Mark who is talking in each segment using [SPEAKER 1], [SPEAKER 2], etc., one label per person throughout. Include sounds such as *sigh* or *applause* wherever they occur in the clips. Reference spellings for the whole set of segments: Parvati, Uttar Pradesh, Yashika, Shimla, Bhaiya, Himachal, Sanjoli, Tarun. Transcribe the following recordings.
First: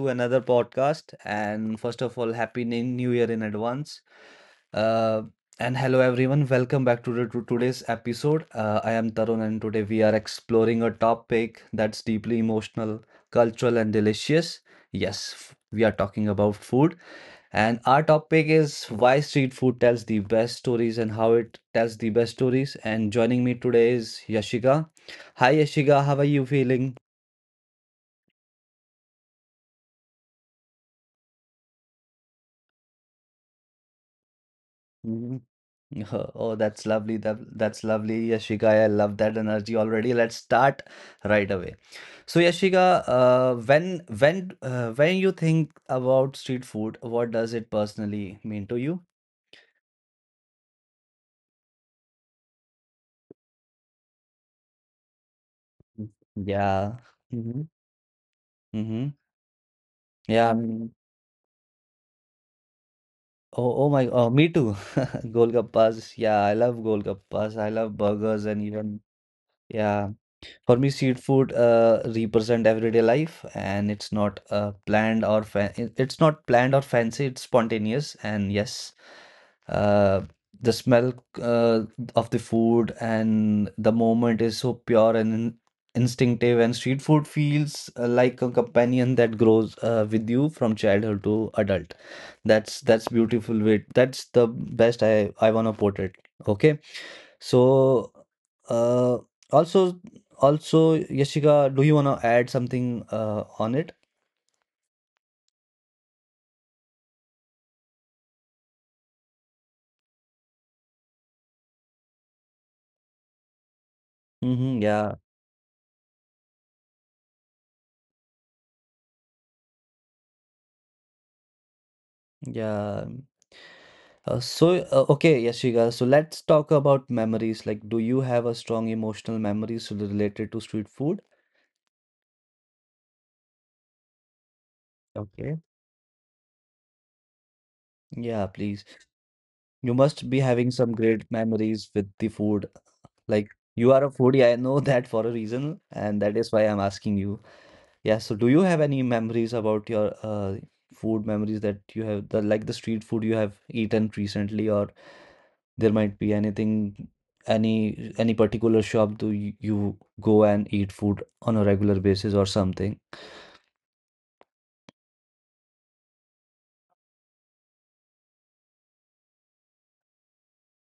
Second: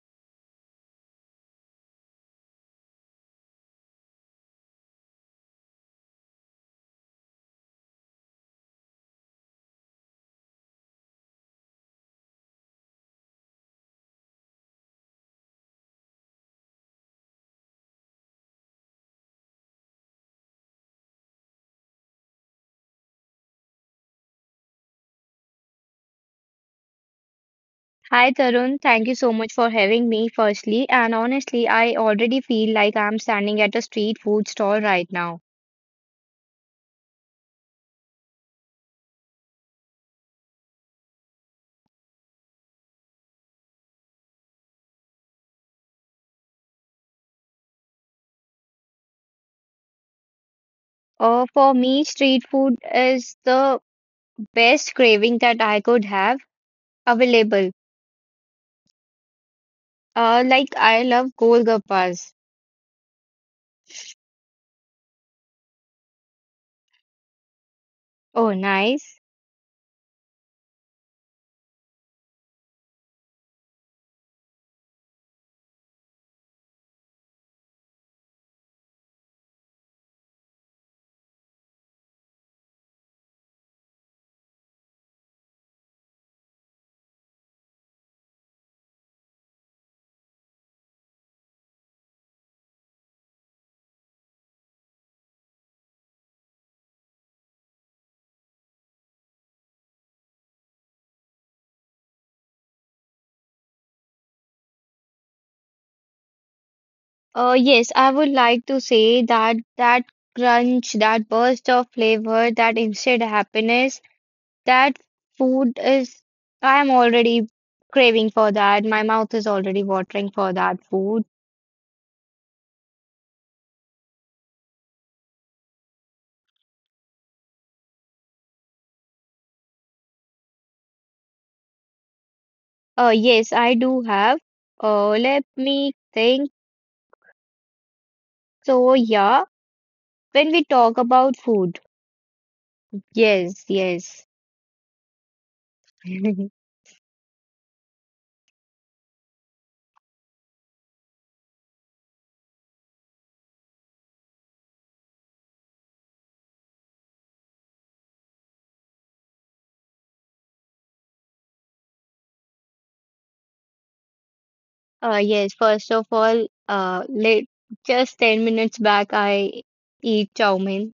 [SPEAKER 1] to another podcast. And first of all, happy New Year in advance. Uh, and hello everyone, welcome back to today's episode. I am Tarun, and today we are exploring a topic that's deeply emotional, cultural, and delicious. Yes, we are talking about food. And our topic is why street food tells the best stories and how it tells the best stories. And joining me today is Yashika. Hi, Yashika, how are you feeling?
[SPEAKER 2] Hi Tarun, thank you so much for having me firstly. And honestly, I already feel like I'm standing at a street food stall right now.
[SPEAKER 1] *laughs* Oh, that's lovely. That's lovely, Yashika. I love that energy already. Let's start right away. So, Yashika, when you think about street food, what does it personally mean to you?
[SPEAKER 2] For me, street food is the best craving that I
[SPEAKER 1] Mm.
[SPEAKER 2] could have
[SPEAKER 1] Yeah. Mm-hmm.
[SPEAKER 2] available.
[SPEAKER 1] Mm-hmm. Yeah.
[SPEAKER 2] Like
[SPEAKER 1] Mm.
[SPEAKER 2] I love golgappas.
[SPEAKER 1] Oh my. Oh, me too. *laughs* Golgappas. Yeah, I love golgappas. I love burgers
[SPEAKER 2] Oh,
[SPEAKER 1] and even
[SPEAKER 2] nice.
[SPEAKER 1] yeah. For me, street food represent everyday life, and it's not planned or fa- it- it's not planned or fancy. It's spontaneous, and yes, uh, the smell uh, of the food and the moment is so pure and instinctive. And street food feels like a companion that grows with you from childhood to adult. That's beautiful way. That's the best I wanna put it. Okay. So, uh, also, also, Yashika, do you wanna add something on it?
[SPEAKER 2] Yes, I would like to say that crunch, that burst of flavor, that instant happiness.
[SPEAKER 1] Mm-hmm,
[SPEAKER 2] That
[SPEAKER 1] yeah,
[SPEAKER 2] food is, I'm already craving for that. My mouth is already watering for that food.
[SPEAKER 1] yeah. So, okay, Yashika. So let's talk about memories. Like, do you have a strong emotional memories related to street food?
[SPEAKER 2] Yes, I do have. Let
[SPEAKER 1] Okay.
[SPEAKER 2] me think.
[SPEAKER 1] Yeah, please.
[SPEAKER 2] So, yeah,
[SPEAKER 1] You must be
[SPEAKER 2] when we
[SPEAKER 1] having some
[SPEAKER 2] talk
[SPEAKER 1] great
[SPEAKER 2] about food,
[SPEAKER 1] memories with the food. Like,
[SPEAKER 2] yes,
[SPEAKER 1] you are a
[SPEAKER 2] yes.
[SPEAKER 1] foodie. I know *laughs* that for a reason, and that is
[SPEAKER 2] *laughs*
[SPEAKER 1] why I'm asking you. Yeah, so do you have any memories about your food memories that you have the like the street food you have eaten recently, or there might be anything, any particular shop do you go and eat food on a regular basis or something?
[SPEAKER 2] Yes, first of all, let, Just 10 minutes back, I eat chow mein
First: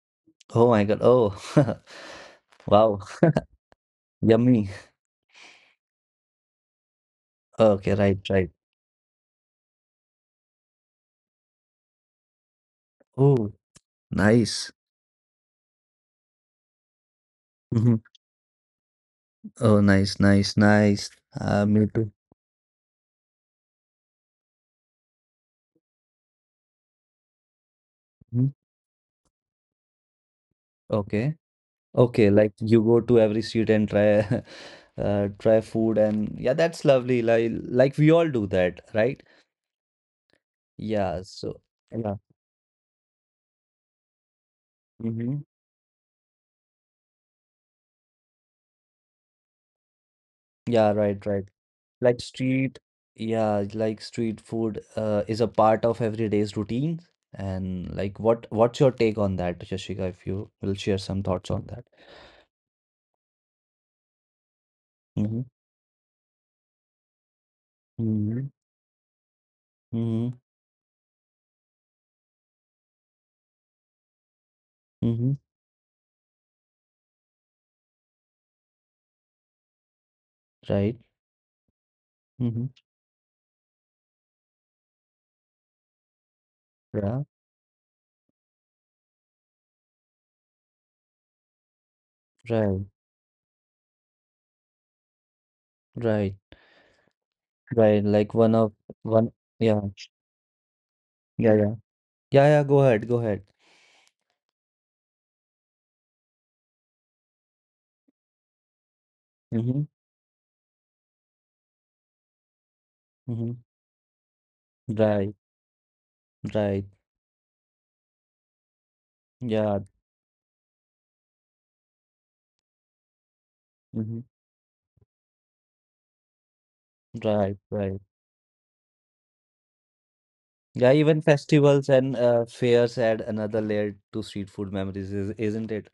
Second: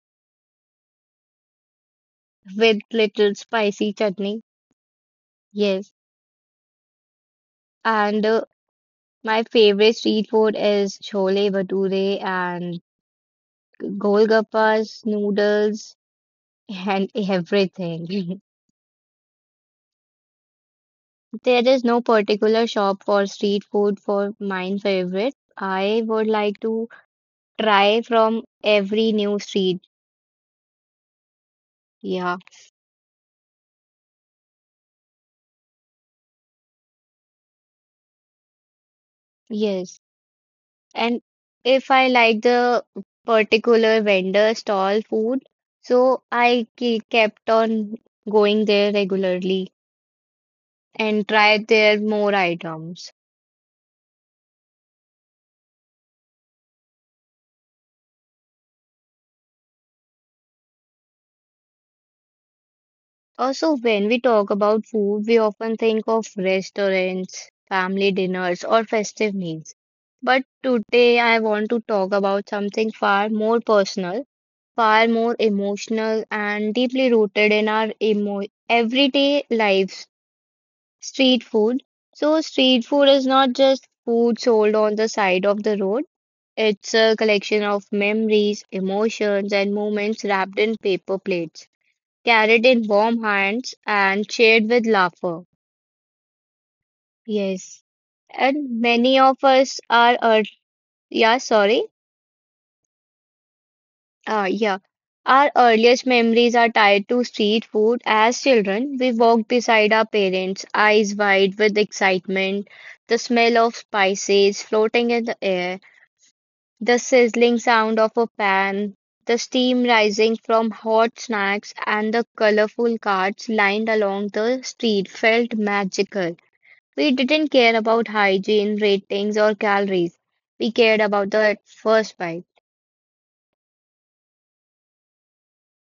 [SPEAKER 1] Oh my God. Oh, *laughs*
[SPEAKER 2] with
[SPEAKER 1] wow.
[SPEAKER 2] little spicy chutney.
[SPEAKER 1] Yummy.
[SPEAKER 2] Yes.
[SPEAKER 1] Okay, right,
[SPEAKER 2] And
[SPEAKER 1] right.
[SPEAKER 2] my favorite street food is chole bhature and
[SPEAKER 1] Oh, nice.
[SPEAKER 2] golgappas, noodles, and
[SPEAKER 1] Mhm.
[SPEAKER 2] everything. *laughs*
[SPEAKER 1] Oh, nice, nice, nice.
[SPEAKER 2] There is
[SPEAKER 1] Me
[SPEAKER 2] no
[SPEAKER 1] too.
[SPEAKER 2] particular shop for street food for mine favorite. I would like to try from
[SPEAKER 1] Mhm.
[SPEAKER 2] every new street.
[SPEAKER 1] Okay. Okay,
[SPEAKER 2] Yeah,
[SPEAKER 1] like you go to every street and try *laughs* try food and yeah, that's lovely. Like we all do that, right?
[SPEAKER 2] yes. And
[SPEAKER 1] Yeah, so
[SPEAKER 2] if I
[SPEAKER 1] yeah.
[SPEAKER 2] like the particular vendor stall
[SPEAKER 1] Mm-hmm.
[SPEAKER 2] food, so I kept on going there regularly
[SPEAKER 1] Yeah, right,
[SPEAKER 2] and
[SPEAKER 1] right.
[SPEAKER 2] tried their
[SPEAKER 1] Like
[SPEAKER 2] more
[SPEAKER 1] street,
[SPEAKER 2] items.
[SPEAKER 1] yeah, like street food is a part of everyday's routine. And like what's your take on that, Yashika, if you will share some thoughts on that?
[SPEAKER 2] Also, when we talk about food,
[SPEAKER 1] Mm-hmm.
[SPEAKER 2] we often think of restaurants, family
[SPEAKER 1] Mm-hmm.
[SPEAKER 2] dinners, or festive meals.
[SPEAKER 1] Mm-hmm.
[SPEAKER 2] But today, I want to talk about something far more personal, far
[SPEAKER 1] Mm-hmm.
[SPEAKER 2] more emotional, and deeply rooted in our emo everyday lives,
[SPEAKER 1] Right.
[SPEAKER 2] street food. So,
[SPEAKER 1] Mm-hmm.
[SPEAKER 2] street food is not just food sold on the side of the road. It's
[SPEAKER 1] Yeah.
[SPEAKER 2] a collection of memories, emotions, and moments wrapped in paper plates carried
[SPEAKER 1] Right.
[SPEAKER 2] in warm hands and shared with laughter.
[SPEAKER 1] Right.
[SPEAKER 2] Yes,
[SPEAKER 1] Right. Like one of
[SPEAKER 2] and many
[SPEAKER 1] one,
[SPEAKER 2] of
[SPEAKER 1] yeah.
[SPEAKER 2] us are, ear yeah,
[SPEAKER 1] Yeah, yeah.
[SPEAKER 2] sorry,
[SPEAKER 1] Yeah, yeah, go ahead, go ahead.
[SPEAKER 2] yeah. Our earliest memories are tied to street food. As children, we walked
[SPEAKER 1] Mm-hmm,
[SPEAKER 2] beside our parents, eyes wide with excitement, the
[SPEAKER 1] mm-hmm.
[SPEAKER 2] smell of spices floating in
[SPEAKER 1] Right,
[SPEAKER 2] the air,
[SPEAKER 1] right.
[SPEAKER 2] the sizzling sound of a pan, the
[SPEAKER 1] Yeah,
[SPEAKER 2] steam rising from hot snacks, and the colorful carts lined
[SPEAKER 1] mm-hmm.
[SPEAKER 2] along the street felt magical. We didn't
[SPEAKER 1] Right,
[SPEAKER 2] care
[SPEAKER 1] right.
[SPEAKER 2] about hygiene ratings or calories. We
[SPEAKER 1] Yeah,
[SPEAKER 2] cared
[SPEAKER 1] even
[SPEAKER 2] about the
[SPEAKER 1] festivals and
[SPEAKER 2] first bite.
[SPEAKER 1] fairs add another layer to street food memories, isn't it?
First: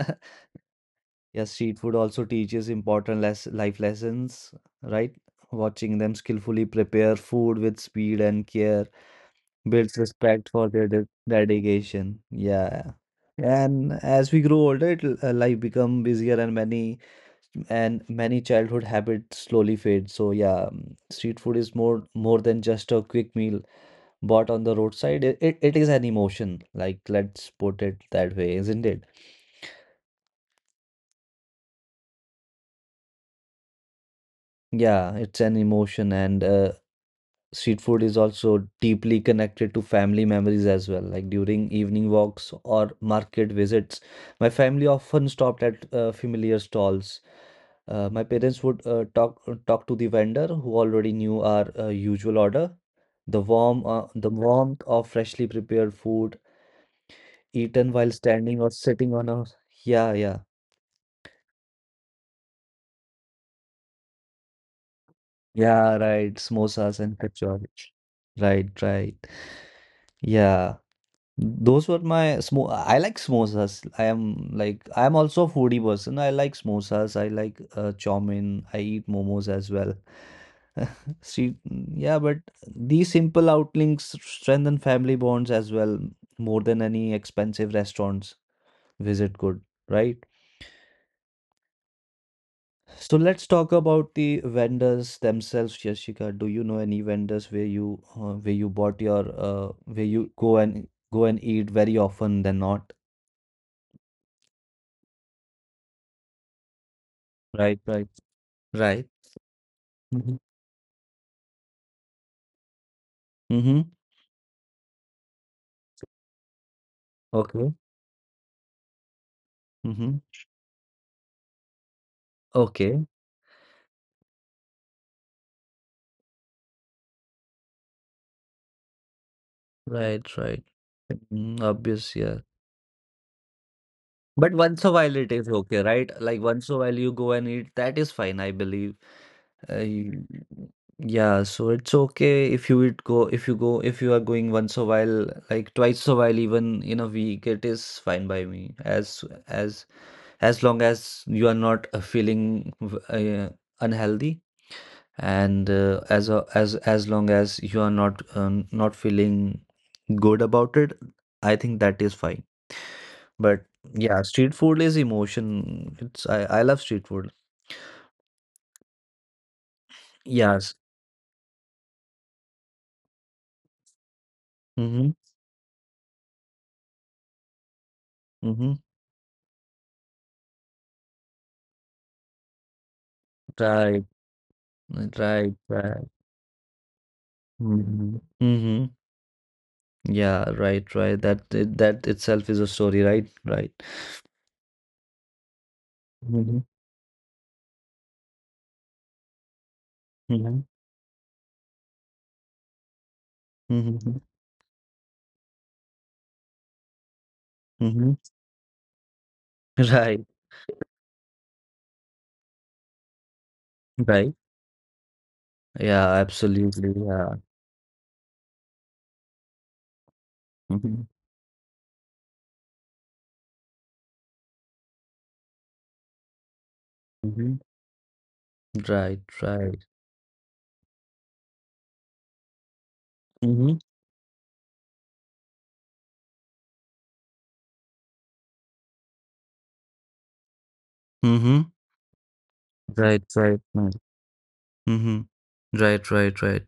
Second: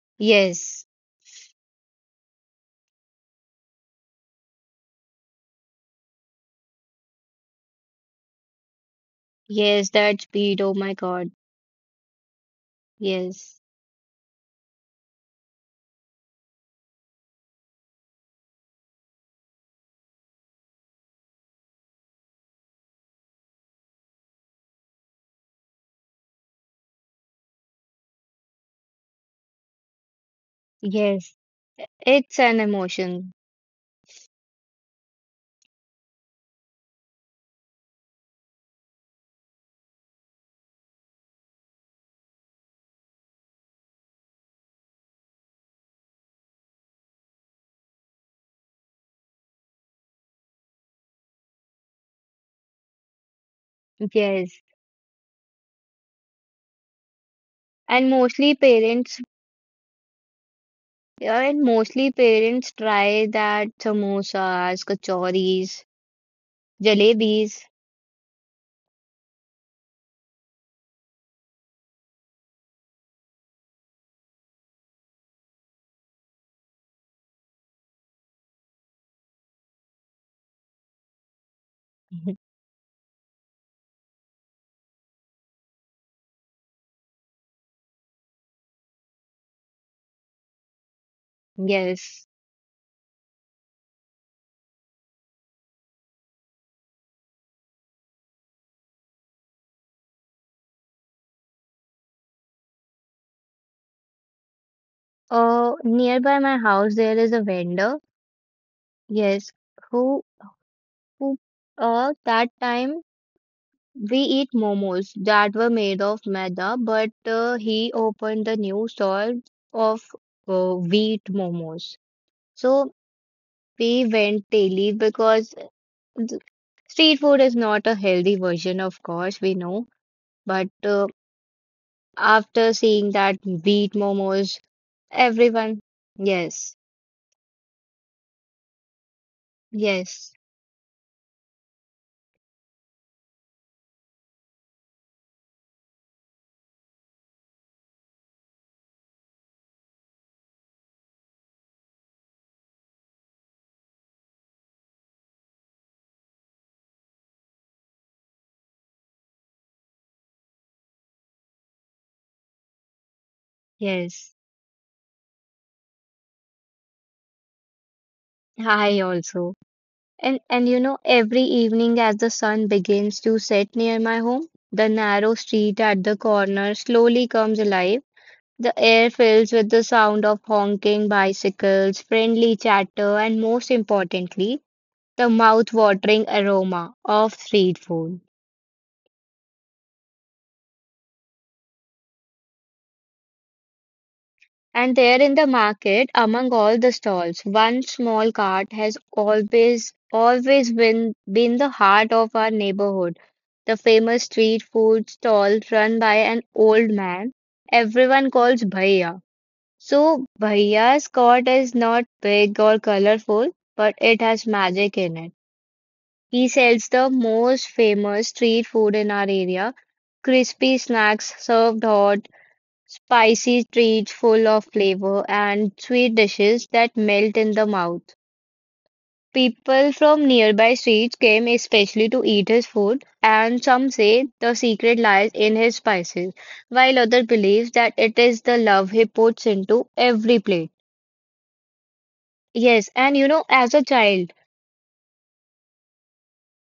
[SPEAKER 1] *laughs*
[SPEAKER 2] Yes,
[SPEAKER 1] Yeah, street food also teaches important less life lessons, right? Watching them skillfully prepare food with speed and care
[SPEAKER 2] yes,
[SPEAKER 1] builds
[SPEAKER 2] that
[SPEAKER 1] respect
[SPEAKER 2] speed.
[SPEAKER 1] for
[SPEAKER 2] Oh
[SPEAKER 1] their
[SPEAKER 2] my
[SPEAKER 1] de
[SPEAKER 2] God.
[SPEAKER 1] dedication. Yeah.
[SPEAKER 2] Yes,
[SPEAKER 1] And as we grow older, life become busier and many childhood habits slowly fade. So yeah, street food is more than just a quick meal bought on the roadside. It is an emotion. Like let's put it that way, isn't it?
[SPEAKER 2] yes. It's an emotion.
[SPEAKER 1] Yeah, it's an emotion, and street food is also deeply connected to family memories as well. Like during evening walks or market visits, my family often stopped at familiar stalls. My parents would talk to the vendor who already knew our usual order. The
[SPEAKER 2] Yes.
[SPEAKER 1] warmth of freshly prepared food eaten
[SPEAKER 2] And
[SPEAKER 1] while
[SPEAKER 2] mostly
[SPEAKER 1] standing or sitting
[SPEAKER 2] parents,
[SPEAKER 1] on a, yeah, yeah,
[SPEAKER 2] yeah, and mostly parents try that samosas, kachoris,
[SPEAKER 1] yeah, right, samosas and
[SPEAKER 2] jalebis.
[SPEAKER 1] kachori, right, right, yeah. Those were my smo I like samosas. I am also a foodie person. I like samosas. I like chow mein. I eat momos as well. *laughs* See, yeah, but
[SPEAKER 2] *laughs*
[SPEAKER 1] these simple outlinks strengthen family bonds as well, more than any expensive restaurants visit could, right?
[SPEAKER 2] Yes.
[SPEAKER 1] So let's talk about the vendors themselves, Yashika. Do you know any vendors where you go and eat very often than not?
[SPEAKER 2] Nearby my house there is a
[SPEAKER 1] Right,
[SPEAKER 2] vendor.
[SPEAKER 1] right. Right.
[SPEAKER 2] Yes, who
[SPEAKER 1] Mhm.
[SPEAKER 2] who that time
[SPEAKER 1] Mhm.
[SPEAKER 2] we eat momos that were made of maida, but
[SPEAKER 1] Okay.
[SPEAKER 2] he opened the new stall of
[SPEAKER 1] Mhm.
[SPEAKER 2] wheat momos. So
[SPEAKER 1] Okay.
[SPEAKER 2] we went daily because uh, th- street food is not a healthy version, of course, we know.
[SPEAKER 1] Right, right.
[SPEAKER 2] But
[SPEAKER 1] Mm, obvious, yeah.
[SPEAKER 2] after seeing that wheat
[SPEAKER 1] But
[SPEAKER 2] momos,
[SPEAKER 1] once a while it is
[SPEAKER 2] everyone,
[SPEAKER 1] okay, right? Like once
[SPEAKER 2] yes,
[SPEAKER 1] a while you go and eat, that is fine, I believe. Uh, you-
[SPEAKER 2] yes,
[SPEAKER 1] yeah, so it's okay if you would go, if you are going once a while, like twice a while, even in a week, it is fine by me. As long as you are not feeling unhealthy, and as as long as you are not not feeling good about it. I think that is fine, but yeah,
[SPEAKER 2] yes.
[SPEAKER 1] street food is emotion. It's i i love street food.
[SPEAKER 2] I also. And
[SPEAKER 1] Yes.
[SPEAKER 2] you know, every evening as the sun begins to set near my home, the
[SPEAKER 1] Mm-hmm.
[SPEAKER 2] narrow street at the corner slowly comes alive.
[SPEAKER 1] Mm-hmm.
[SPEAKER 2] The air fills with the sound of honking bicycles, friendly chatter, and most
[SPEAKER 1] Right,
[SPEAKER 2] importantly, the
[SPEAKER 1] right, right.
[SPEAKER 2] mouth-watering aroma of street
[SPEAKER 1] Mm-hmm.
[SPEAKER 2] food.
[SPEAKER 1] Mm-hmm. Yeah, right, right, that that itself is a story, right, right.
[SPEAKER 2] And there in the market, among
[SPEAKER 1] Mm-hmm.
[SPEAKER 2] all the stalls, one small cart has always,
[SPEAKER 1] Mm-hmm.
[SPEAKER 2] always been the heart of our neighborhood. The
[SPEAKER 1] Mm-hmm.
[SPEAKER 2] famous street food stall run by an old man
[SPEAKER 1] Mm-hmm.
[SPEAKER 2] everyone calls Bhaiya.
[SPEAKER 1] Right,
[SPEAKER 2] So, Bhaiya's cart is not big or colorful, but it
[SPEAKER 1] right,
[SPEAKER 2] has magic in it.
[SPEAKER 1] yeah,
[SPEAKER 2] He sells
[SPEAKER 1] absolutely,
[SPEAKER 2] the
[SPEAKER 1] yeah.
[SPEAKER 2] most famous street food in our area, crispy
[SPEAKER 1] Mm-hmm.
[SPEAKER 2] snacks served hot, spicy treats full of flavor, and sweet dishes that melt in
[SPEAKER 1] Mm-hmm.
[SPEAKER 2] the mouth.
[SPEAKER 1] Right, right.
[SPEAKER 2] People from nearby streets came especially to eat his food, and
[SPEAKER 1] Mhm.
[SPEAKER 2] some say the secret lies in his spices, while others believe that it is the love he puts into every plate.
[SPEAKER 1] Mhm.
[SPEAKER 2] Yes, and
[SPEAKER 1] Right,
[SPEAKER 2] you know,
[SPEAKER 1] right,
[SPEAKER 2] as a
[SPEAKER 1] right.
[SPEAKER 2] child,
[SPEAKER 1] Mhm. Right, right, right.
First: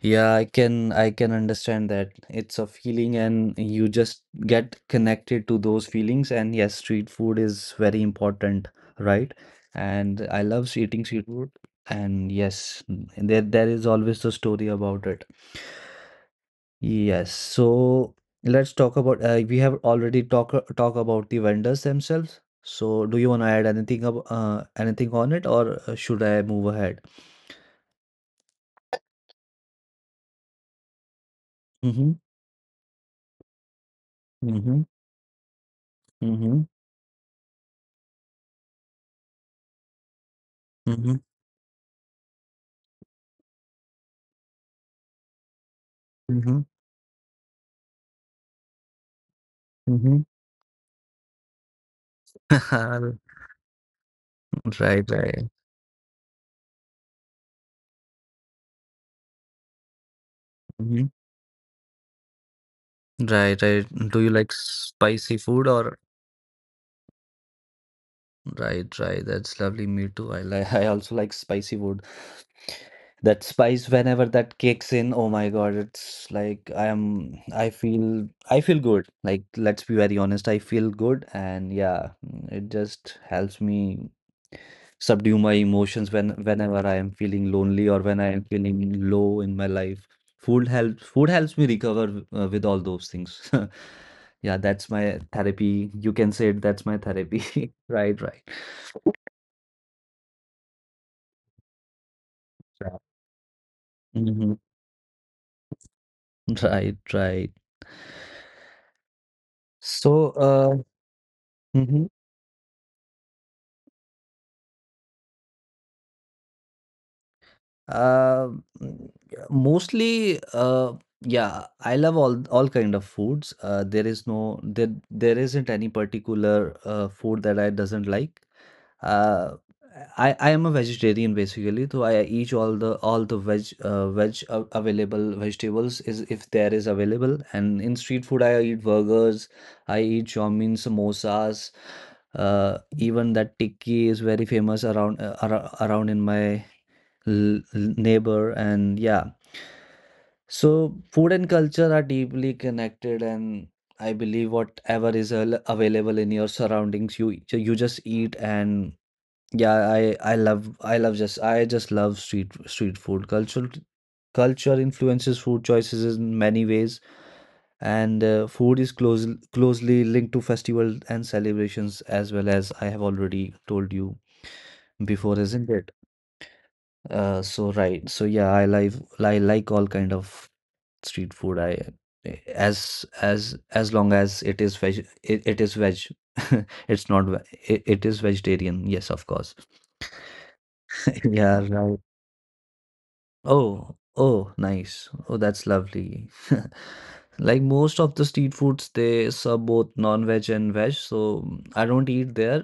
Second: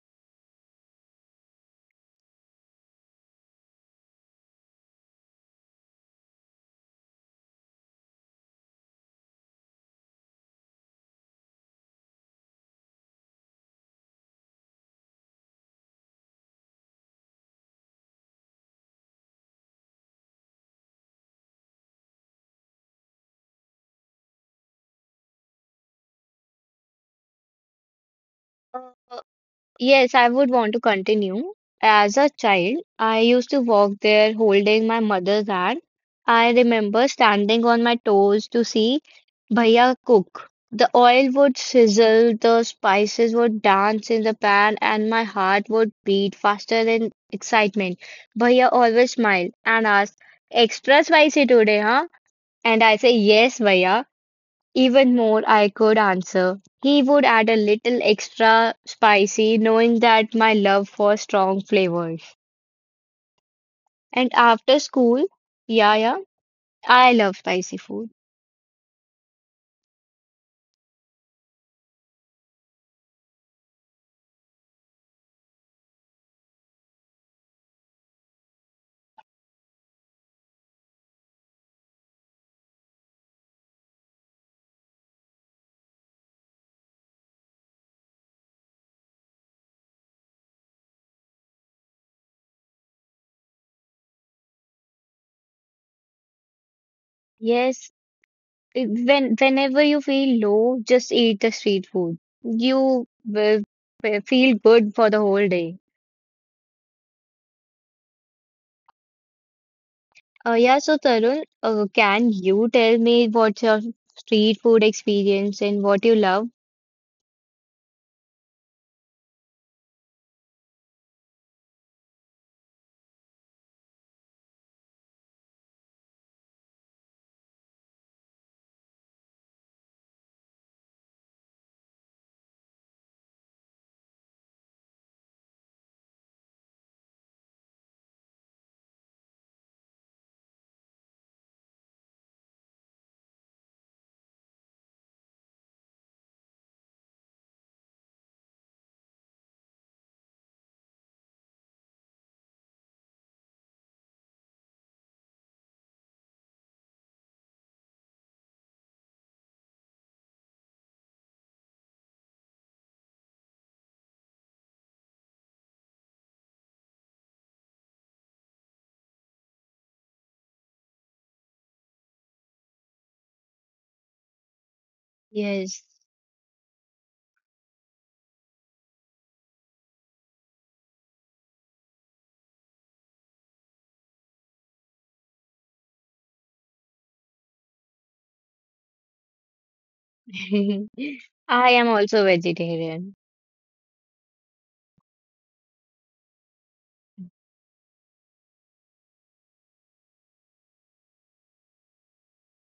[SPEAKER 1] Yeah, I can understand that. It's a feeling and you just get connected to those feelings, and yes, street food is very important, right? And I love eating street food, and yes, there is always the story about it. Yes, so let's talk about, we have already talk about the vendors themselves. So do you want to add anything ab anything on it, or should I move ahead?
[SPEAKER 2] yes, I would want to continue.
[SPEAKER 1] Mm-hmm.
[SPEAKER 2] As a child, I used to walk there
[SPEAKER 1] Mm-hmm.
[SPEAKER 2] holding my mother's hand. I
[SPEAKER 1] Mm-hmm.
[SPEAKER 2] remember standing on my toes to see Bhaiya cook. The
[SPEAKER 1] Mm-hmm.
[SPEAKER 2] oil would sizzle, the spices would dance in the pan, and my heart would beat
[SPEAKER 1] Mm-hmm.
[SPEAKER 2] faster in excitement. Bhaiya always smiled and asked,
[SPEAKER 1] Mm-hmm.
[SPEAKER 2] "Extra spicy today, huh?" And I say,
[SPEAKER 1] *laughs*
[SPEAKER 2] "Yes, Bhaiya.
[SPEAKER 1] Right,
[SPEAKER 2] Even more,
[SPEAKER 1] right.
[SPEAKER 2] I could answer." He would add a little extra spicy, knowing that my love
[SPEAKER 1] Hmm.
[SPEAKER 2] for strong flavors.
[SPEAKER 1] Right, right. Do you
[SPEAKER 2] And
[SPEAKER 1] like
[SPEAKER 2] after school,
[SPEAKER 1] spicy food
[SPEAKER 2] yeah,
[SPEAKER 1] or
[SPEAKER 2] yeah, I love spicy food.
[SPEAKER 1] right, right. That's lovely. Me too. I like *laughs* I also like spicy food. That spice whenever that kicks in, oh my God, it's like I feel good. Like let's be very honest, I feel good, and yeah, it just helps me subdue my emotions whenever I am feeling lonely or when I am feeling low in my life. Food helps me recover with all those things. *laughs* Yeah, that's my therapy. You can say it, that's my therapy.
[SPEAKER 2] Yes,
[SPEAKER 1] *laughs* Right, right.
[SPEAKER 2] when whenever you feel low, just eat the street food.
[SPEAKER 1] Yeah.
[SPEAKER 2] You will feel
[SPEAKER 1] Mhm.
[SPEAKER 2] good for the whole day.
[SPEAKER 1] Right, right. So, uh,
[SPEAKER 2] Yeah, so Tarun,
[SPEAKER 1] mhm.
[SPEAKER 2] can you tell me what's your street food experience and what you love?
[SPEAKER 1] Uh, mm, mostly, yeah, I love all kind of foods. There is no there isn't any particular food that I doesn't like. Uh, I am a vegetarian basically, so I eat all the veg available vegetables is if there is available. And in street food, I eat burgers, I eat chow mein, samosas. Even that tikki is very famous around ar around in my neighbor, and yeah, so food and culture are deeply connected, and I believe whatever is available in your surroundings, you just eat, and yeah, I just love street food culture. Culture influences food choices in many ways, and food is closely linked to festivals and celebrations, as well, as I have already told you before, isn't
[SPEAKER 2] Yes.
[SPEAKER 1] it? So right. So yeah, I like all kind of street food. I as long as it is veg, it is veg. *laughs* It's not ve- it is vegetarian. Yes, of course. *laughs*
[SPEAKER 2] *laughs*
[SPEAKER 1] Yeah,
[SPEAKER 2] I am
[SPEAKER 1] right.
[SPEAKER 2] also vegetarian.
[SPEAKER 1] Oh, nice. Oh, that's lovely. *laughs* Like most of the street foods, they serve both non-veg and veg, so I don't eat there.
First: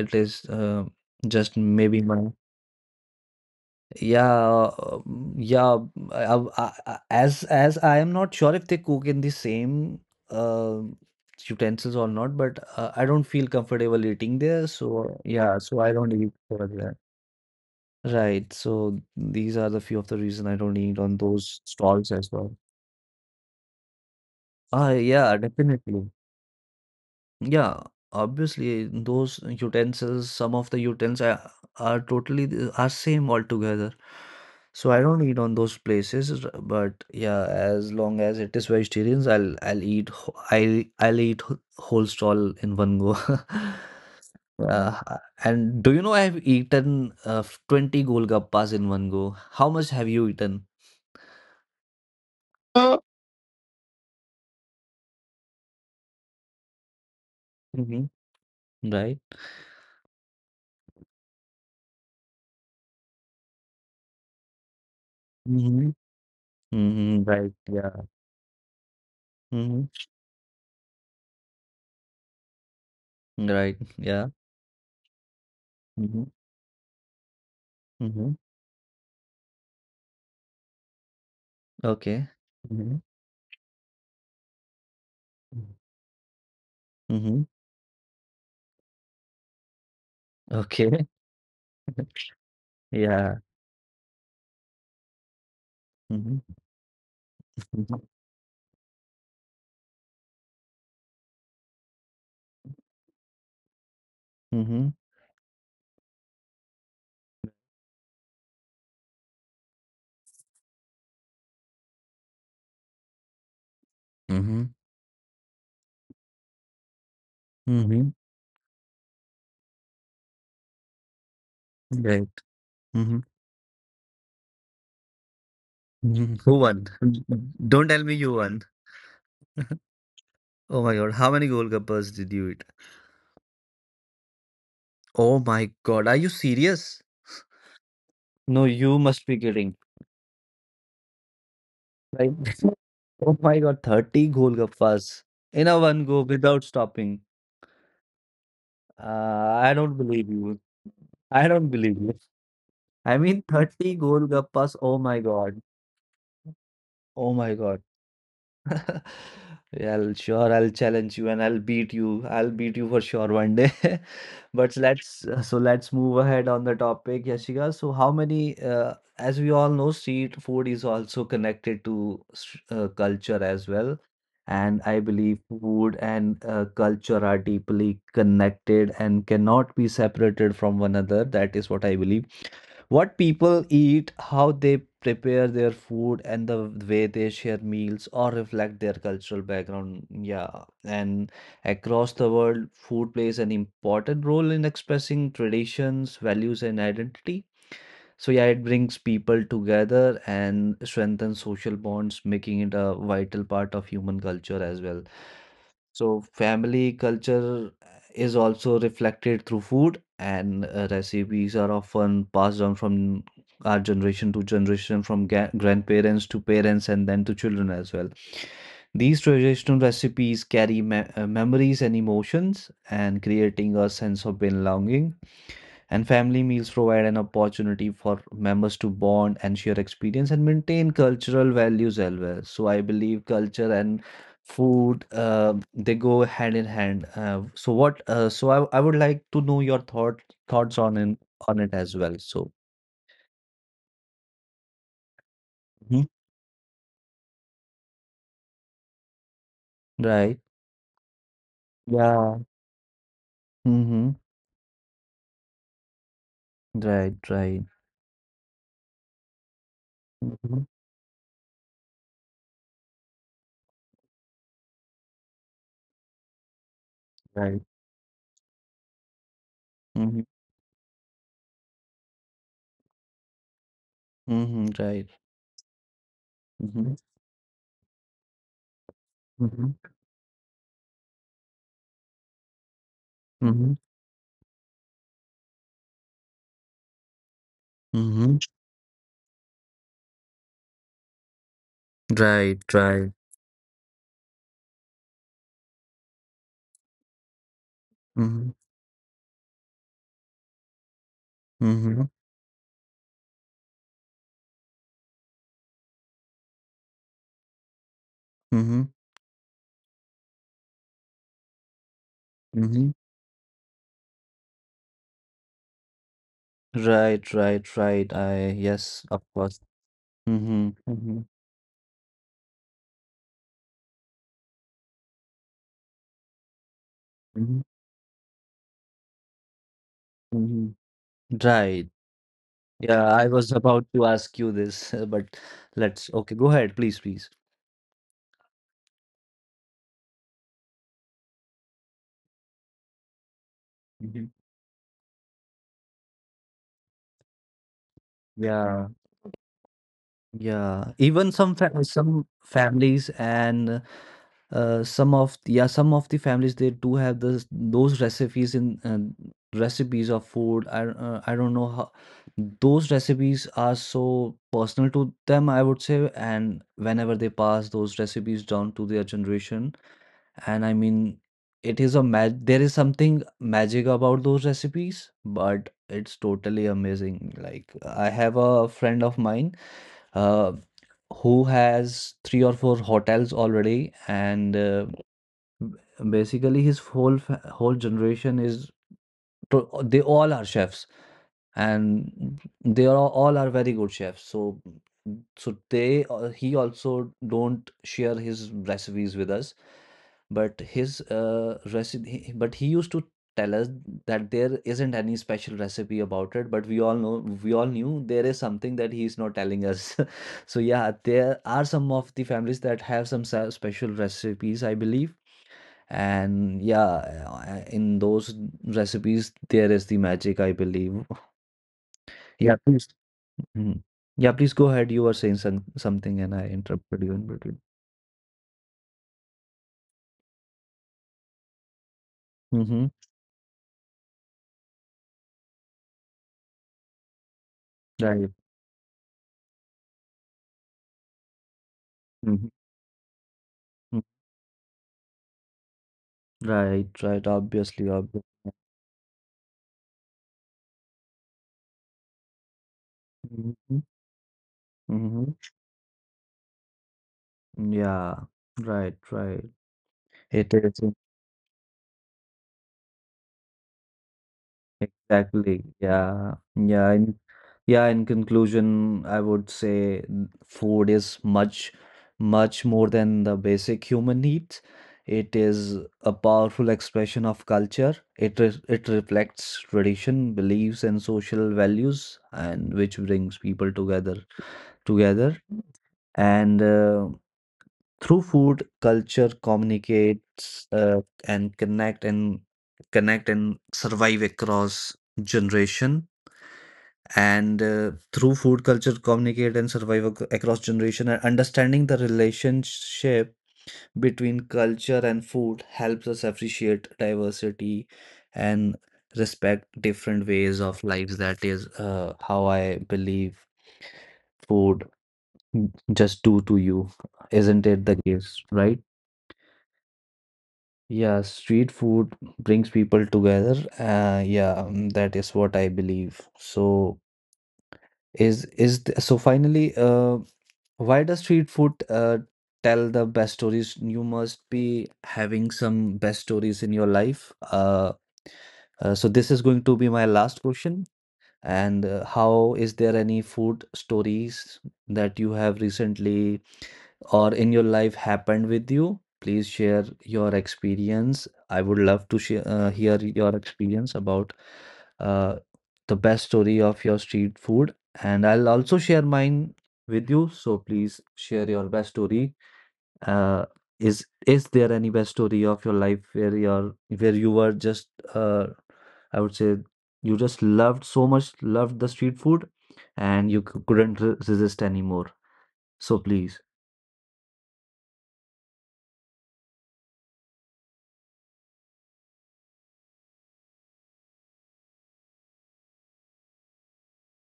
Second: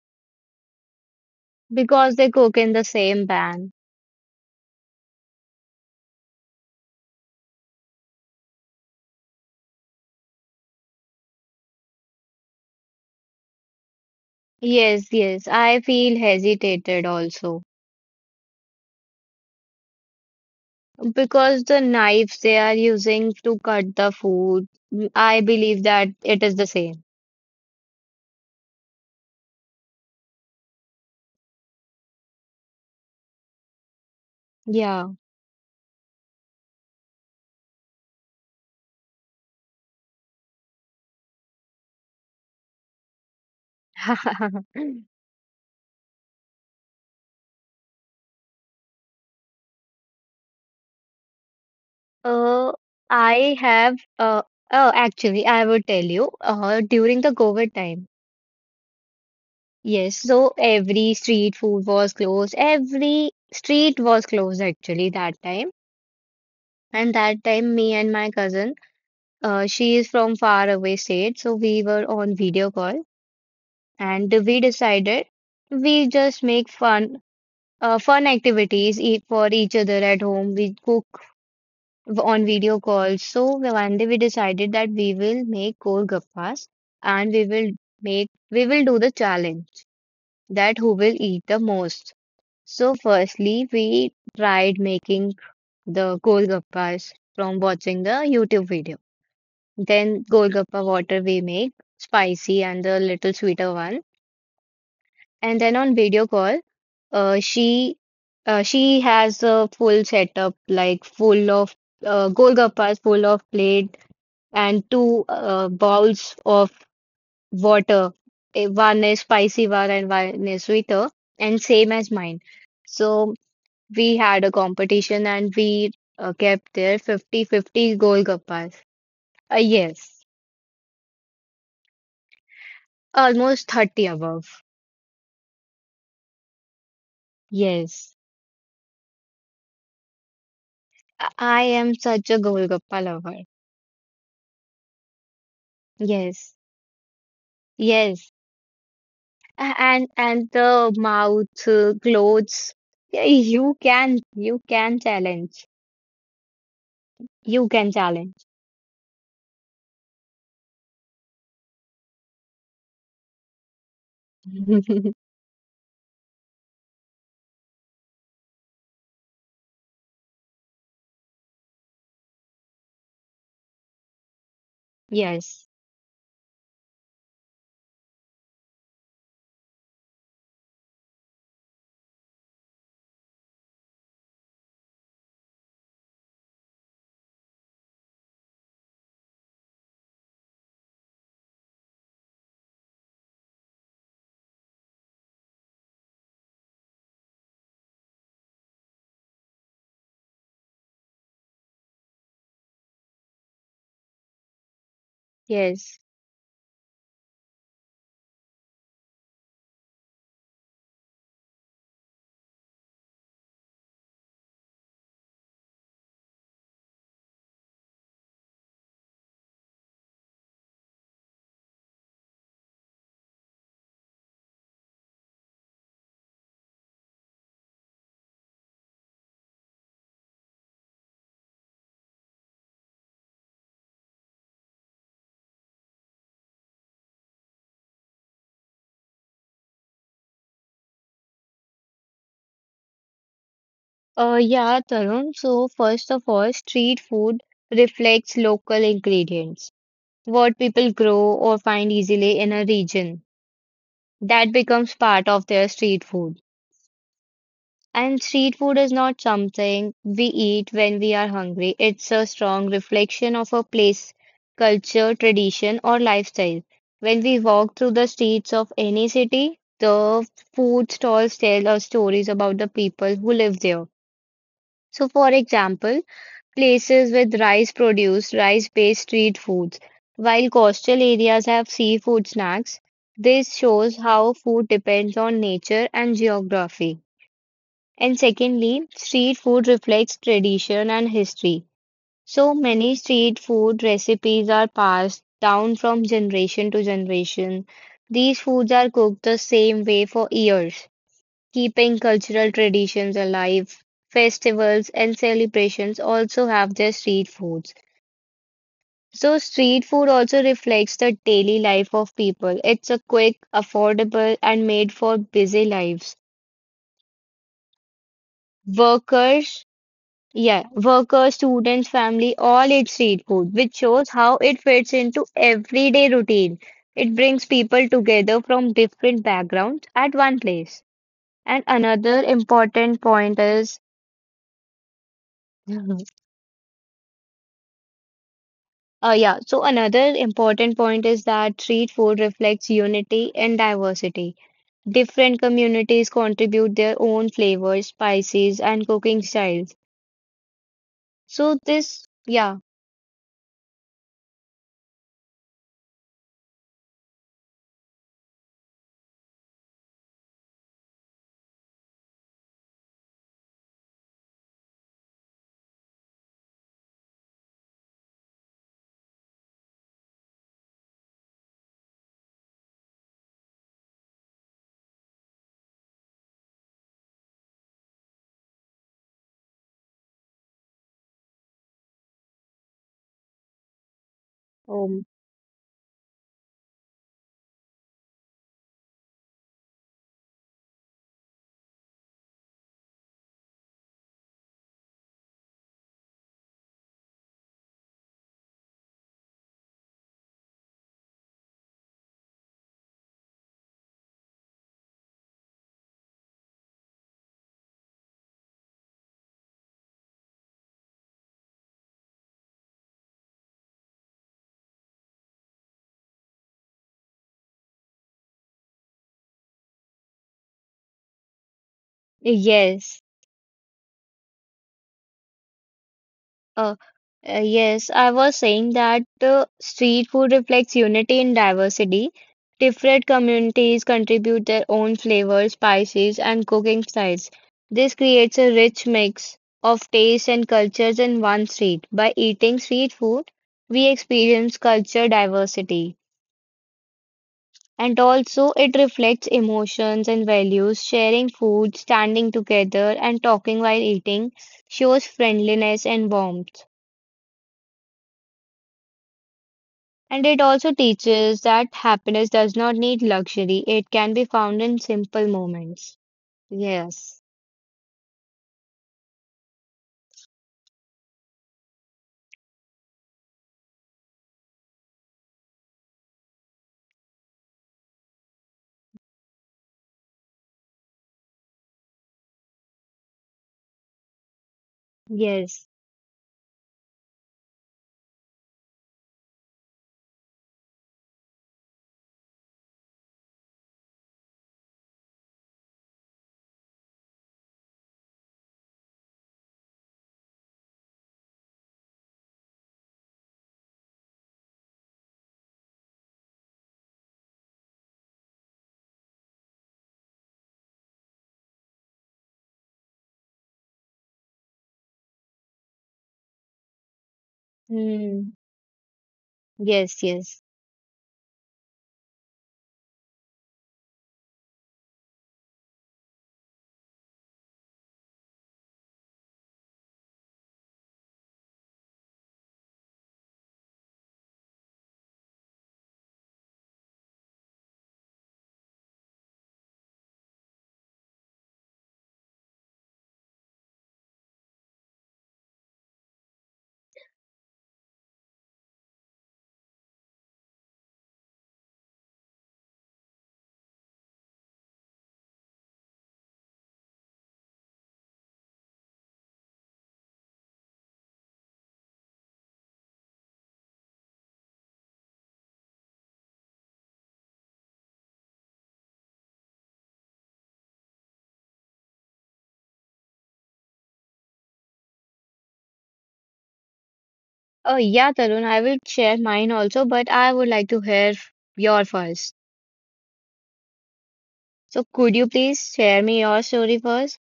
[SPEAKER 1] It is just maybe
[SPEAKER 2] Because they
[SPEAKER 1] my.
[SPEAKER 2] cook in the same pan.
[SPEAKER 1] Yeah, yeah. As I am not sure if they cook in the same uh, utensils or not, but I don't feel comfortable eating there.
[SPEAKER 2] Yes,
[SPEAKER 1] So
[SPEAKER 2] yes,
[SPEAKER 1] yeah,
[SPEAKER 2] I
[SPEAKER 1] so I don't
[SPEAKER 2] feel
[SPEAKER 1] eat over there.
[SPEAKER 2] hesitated also.
[SPEAKER 1] Right. So these are the few of the reason I don't eat on those
[SPEAKER 2] Because the
[SPEAKER 1] stalls as
[SPEAKER 2] knives they
[SPEAKER 1] well.
[SPEAKER 2] are using to cut the food,
[SPEAKER 1] Ah,
[SPEAKER 2] mm,
[SPEAKER 1] yeah,
[SPEAKER 2] I believe that
[SPEAKER 1] definitely.
[SPEAKER 2] it is the same.
[SPEAKER 1] Yeah, obviously those utensils, some of the utensils are same altogether. So I
[SPEAKER 2] Yeah.
[SPEAKER 1] don't eat on those places, but yeah, as long as it is vegetarians, I'll eat whole stall in one go. *laughs*
[SPEAKER 2] *laughs*
[SPEAKER 1] Uh, and do you know I have eaten 20 golgappas in one go? How much have you eaten?
[SPEAKER 2] Uh, I have, oh, actually, I would tell you, during the COVID time.
[SPEAKER 1] Hmm. Right.
[SPEAKER 2] Yes, so every street food was closed. Every street was closed actually that time.
[SPEAKER 1] Mm-hmm.
[SPEAKER 2] And
[SPEAKER 1] Mm-hmm.
[SPEAKER 2] that
[SPEAKER 1] Right.
[SPEAKER 2] time,
[SPEAKER 1] Yeah.
[SPEAKER 2] me and my cousin.
[SPEAKER 1] Mm-hmm.
[SPEAKER 2] She is from far away state, so we were on video call
[SPEAKER 1] Right. Yeah.
[SPEAKER 2] and we decided we just make fun
[SPEAKER 1] Mm-hmm.
[SPEAKER 2] activities eat for each other at home. We cook
[SPEAKER 1] okay.
[SPEAKER 2] on video
[SPEAKER 1] హ్మ్.
[SPEAKER 2] calls. So one day we decided that we will
[SPEAKER 1] హ్మ్.
[SPEAKER 2] make golgappas and
[SPEAKER 1] హుహు.
[SPEAKER 2] we will do the challenge that
[SPEAKER 1] okay.
[SPEAKER 2] who will eat the most. So
[SPEAKER 1] yeah!
[SPEAKER 2] firstly we tried making the
[SPEAKER 1] హుహు.
[SPEAKER 2] golgappas from
[SPEAKER 1] హుహు.
[SPEAKER 2] watching the YouTube video. Then Golgappa water we make, spicy and the little sweeter one.
[SPEAKER 1] హుహు.
[SPEAKER 2] And then on video call, uh, she she has a full setup like full of Golgappas, full of plate
[SPEAKER 1] హుహు.
[SPEAKER 2] and two bowls of
[SPEAKER 1] హుహు.
[SPEAKER 2] water. Eh, one is spicy one and one is sweeter, and same as mine.
[SPEAKER 1] Right. హుహు. హుహు.
[SPEAKER 2] So we had a competition and we
[SPEAKER 1] *laughs* Who
[SPEAKER 2] kept
[SPEAKER 1] won?
[SPEAKER 2] there fifty
[SPEAKER 1] Don't
[SPEAKER 2] fifty 50
[SPEAKER 1] tell me you won.
[SPEAKER 2] Golgappas. Yes,
[SPEAKER 1] Oh my God. How many goalkeepers did you eat?
[SPEAKER 2] almost 30 above.
[SPEAKER 1] Oh my God. Are you serious?
[SPEAKER 2] Yes,
[SPEAKER 1] No, you must be kidding.
[SPEAKER 2] I am such
[SPEAKER 1] Like,
[SPEAKER 2] a
[SPEAKER 1] *laughs*
[SPEAKER 2] Golgappa
[SPEAKER 1] oh
[SPEAKER 2] lover.
[SPEAKER 1] my God, 30 golgappas in a one go
[SPEAKER 2] Yes,
[SPEAKER 1] without stopping.
[SPEAKER 2] yes,
[SPEAKER 1] I
[SPEAKER 2] A-
[SPEAKER 1] don't
[SPEAKER 2] and
[SPEAKER 1] believe
[SPEAKER 2] and
[SPEAKER 1] you.
[SPEAKER 2] the mouth
[SPEAKER 1] I don't believe you.
[SPEAKER 2] clothes.
[SPEAKER 1] I
[SPEAKER 2] Yeah,
[SPEAKER 1] mean 30
[SPEAKER 2] You
[SPEAKER 1] golgappas. Oh
[SPEAKER 2] can
[SPEAKER 1] my God.
[SPEAKER 2] challenge.
[SPEAKER 1] Oh my
[SPEAKER 2] You
[SPEAKER 1] God.
[SPEAKER 2] can challenge.
[SPEAKER 1] *laughs* Yeah, I'll challenge you and I'll beat you. I'll beat you for sure one day. *laughs* But
[SPEAKER 2] *laughs*
[SPEAKER 1] let's move ahead on the topic, Yashika. So how many as we all know, street food is also connected to culture as well. And I believe
[SPEAKER 2] Yes,
[SPEAKER 1] food and culture are deeply connected and cannot be separated from one another. That is what I believe what people eat, how they prepare their food, and the way they share meals or reflect their cultural background. Yeah, and across the world, food plays an important role in expressing traditions, values, and identity. So yeah, it brings people together and strengthens social bonds, making it a vital part of human culture as well.
[SPEAKER 2] yes.
[SPEAKER 1] So family culture is also reflected through food, and recipes are often passed down from our generation to generation, from grandparents to parents, and then to children as well. These traditional recipes carry memories and emotions, and creating a sense of belonging and family meals provide an opportunity for members to bond and share experience and maintain cultural values as well. So I believe culture and food, they go hand in hand. So I would like to know your thoughts on it as well. So
[SPEAKER 2] Yeah, Tarun. So
[SPEAKER 1] mhm.
[SPEAKER 2] first of all, street food reflects local ingredients,
[SPEAKER 1] Right.
[SPEAKER 2] what people grow or find
[SPEAKER 1] Yeah.
[SPEAKER 2] easily in a region.
[SPEAKER 1] Mm-hmm.
[SPEAKER 2] That becomes part of their street food.
[SPEAKER 1] Right, right.
[SPEAKER 2] And street food is not something we
[SPEAKER 1] Mm-hmm.
[SPEAKER 2] eat when we are hungry. It's a strong reflection of a place, culture, tradition, or lifestyle. When we
[SPEAKER 1] Right.
[SPEAKER 2] walk through the streets of any city,
[SPEAKER 1] Mm-hmm.
[SPEAKER 2] the food stalls tell us stories about the people who live there.
[SPEAKER 1] Mm-hmm.
[SPEAKER 2] So,
[SPEAKER 1] Right.
[SPEAKER 2] for example,
[SPEAKER 1] Mm-hmm.
[SPEAKER 2] places with rice produce rice-based street
[SPEAKER 1] Mm-hmm.
[SPEAKER 2] foods, while coastal areas have seafood snacks. This
[SPEAKER 1] Mm-hmm.
[SPEAKER 2] shows how food depends on nature and geography. And
[SPEAKER 1] Mm-hmm.
[SPEAKER 2] secondly, street food reflects tradition and history. So
[SPEAKER 1] Right,
[SPEAKER 2] many
[SPEAKER 1] right.
[SPEAKER 2] street food recipes are passed down from generation to generation. These
[SPEAKER 1] Mm-hmm.
[SPEAKER 2] foods are cooked the same way for years,
[SPEAKER 1] Mm-hmm.
[SPEAKER 2] keeping cultural traditions alive. Festivals and celebrations also have their street foods. So, street food also reflects the daily life of people.
[SPEAKER 1] Mm-hmm.
[SPEAKER 2] It's a quick, affordable, and made for busy lives.
[SPEAKER 1] Right, right, right. I, yes, of course.
[SPEAKER 2] Workers
[SPEAKER 1] Mm-hmm,
[SPEAKER 2] Yeah,
[SPEAKER 1] mm-hmm,
[SPEAKER 2] workers, students, family, all eat street food, which shows how it fits into everyday routine. It brings
[SPEAKER 1] mm-hmm,
[SPEAKER 2] people together from different backgrounds at one
[SPEAKER 1] mm-hmm.
[SPEAKER 2] place. And
[SPEAKER 1] Right.
[SPEAKER 2] another
[SPEAKER 1] Yeah,
[SPEAKER 2] important
[SPEAKER 1] I was
[SPEAKER 2] point
[SPEAKER 1] about
[SPEAKER 2] is,
[SPEAKER 1] to ask you this, *laughs* uh, but
[SPEAKER 2] *laughs*
[SPEAKER 1] let's
[SPEAKER 2] mhm,
[SPEAKER 1] okay, go ahead, please, please.
[SPEAKER 2] yeah, so another important point is that street food reflects unity and
[SPEAKER 1] Mhm.
[SPEAKER 2] diversity. Different communities contribute their own flavors, spices,
[SPEAKER 1] Yeah,
[SPEAKER 2] and cooking styles.
[SPEAKER 1] yeah. Even some
[SPEAKER 2] So
[SPEAKER 1] fa
[SPEAKER 2] this,
[SPEAKER 1] some
[SPEAKER 2] yeah,
[SPEAKER 1] families and some of the families they do have this those recipes in recipes of food. I don't know how those recipes are so personal to them, I would say, and whenever they pass those recipes down to their generation. And I mean, it is a mag there is something magic about those recipes, but it's totally amazing. Like I have a friend of mine uh who has three or four hotels already, and
[SPEAKER 2] um,
[SPEAKER 1] basically his whole generation to- they all are chefs and they are all are very good chefs. So so they he also don't share his recipes with us, but his recipe but he used to tell us that there isn't any special recipe about it, but we all know we all knew there is something that he's not telling us. *laughs* So yeah, there are some of the families that have some special recipes, I believe. And in those recipes, there is the magic, I believe. Yeah, please.
[SPEAKER 2] yes.
[SPEAKER 1] Mhm. Yeah, please go ahead. You were saying something and I
[SPEAKER 2] Uh,
[SPEAKER 1] interrupted you in between.
[SPEAKER 2] yes, I was saying that street food reflects unity in diversity.
[SPEAKER 1] Mm-hmm.
[SPEAKER 2] Different communities contribute their own flavors, spices, and cooking styles. This
[SPEAKER 1] Right.
[SPEAKER 2] creates a rich mix of tastes and cultures in one street. By
[SPEAKER 1] Mm-hmm.
[SPEAKER 2] eating street food, we experience culture diversity.
[SPEAKER 1] Right, right. Obviously,
[SPEAKER 2] And
[SPEAKER 1] obviously.
[SPEAKER 2] also, it reflects emotions and values. Sharing food, standing together, and talking
[SPEAKER 1] Mm-hmm.
[SPEAKER 2] while eating shows
[SPEAKER 1] Mm-hmm.
[SPEAKER 2] friendliness and warmth.
[SPEAKER 1] Yeah, right, right.
[SPEAKER 2] And
[SPEAKER 1] It
[SPEAKER 2] it
[SPEAKER 1] is
[SPEAKER 2] also teaches that happiness does not need luxury. It can be found in simple
[SPEAKER 1] exactly.
[SPEAKER 2] moments.
[SPEAKER 1] Yeah, yeah.
[SPEAKER 2] Yes.
[SPEAKER 1] Yeah, in conclusion, I would say food is much, much more than the basic human needs. It is a powerful expression of culture. It reflects tradition, beliefs, and social values, and which brings people together.
[SPEAKER 2] Yes.
[SPEAKER 1] And through food, culture communicates and connect and connect and survive across generation. And through food culture communicate and survive across generation, and understanding the relationship between culture and food helps us appreciate diversity and respect different ways of lives. That is how I believe food just do to you, isn't it the case,
[SPEAKER 2] Hmm.
[SPEAKER 1] right?
[SPEAKER 2] Yes, yes.
[SPEAKER 1] Yeah, street food brings people together yeah that is what I believe. So so finally, why does street food tell the best stories? You must be having some best stories in your life. So this is going to be my last question. And how is there any food stories that you have recently or in your life happened with you? Please share your experience. I would love to hear your experience about uh, the best story of your street food. And I'll also share mine with you. So please share your best story. Uh, is there any best story of your life where you were just uh, I would say, you just loved, so much loved, the street food and you couldn't resist anymore. So please.
[SPEAKER 2] Oh, yeah, Tarun, I will share mine also, but I would like to hear your first. So, could you please share me your story first?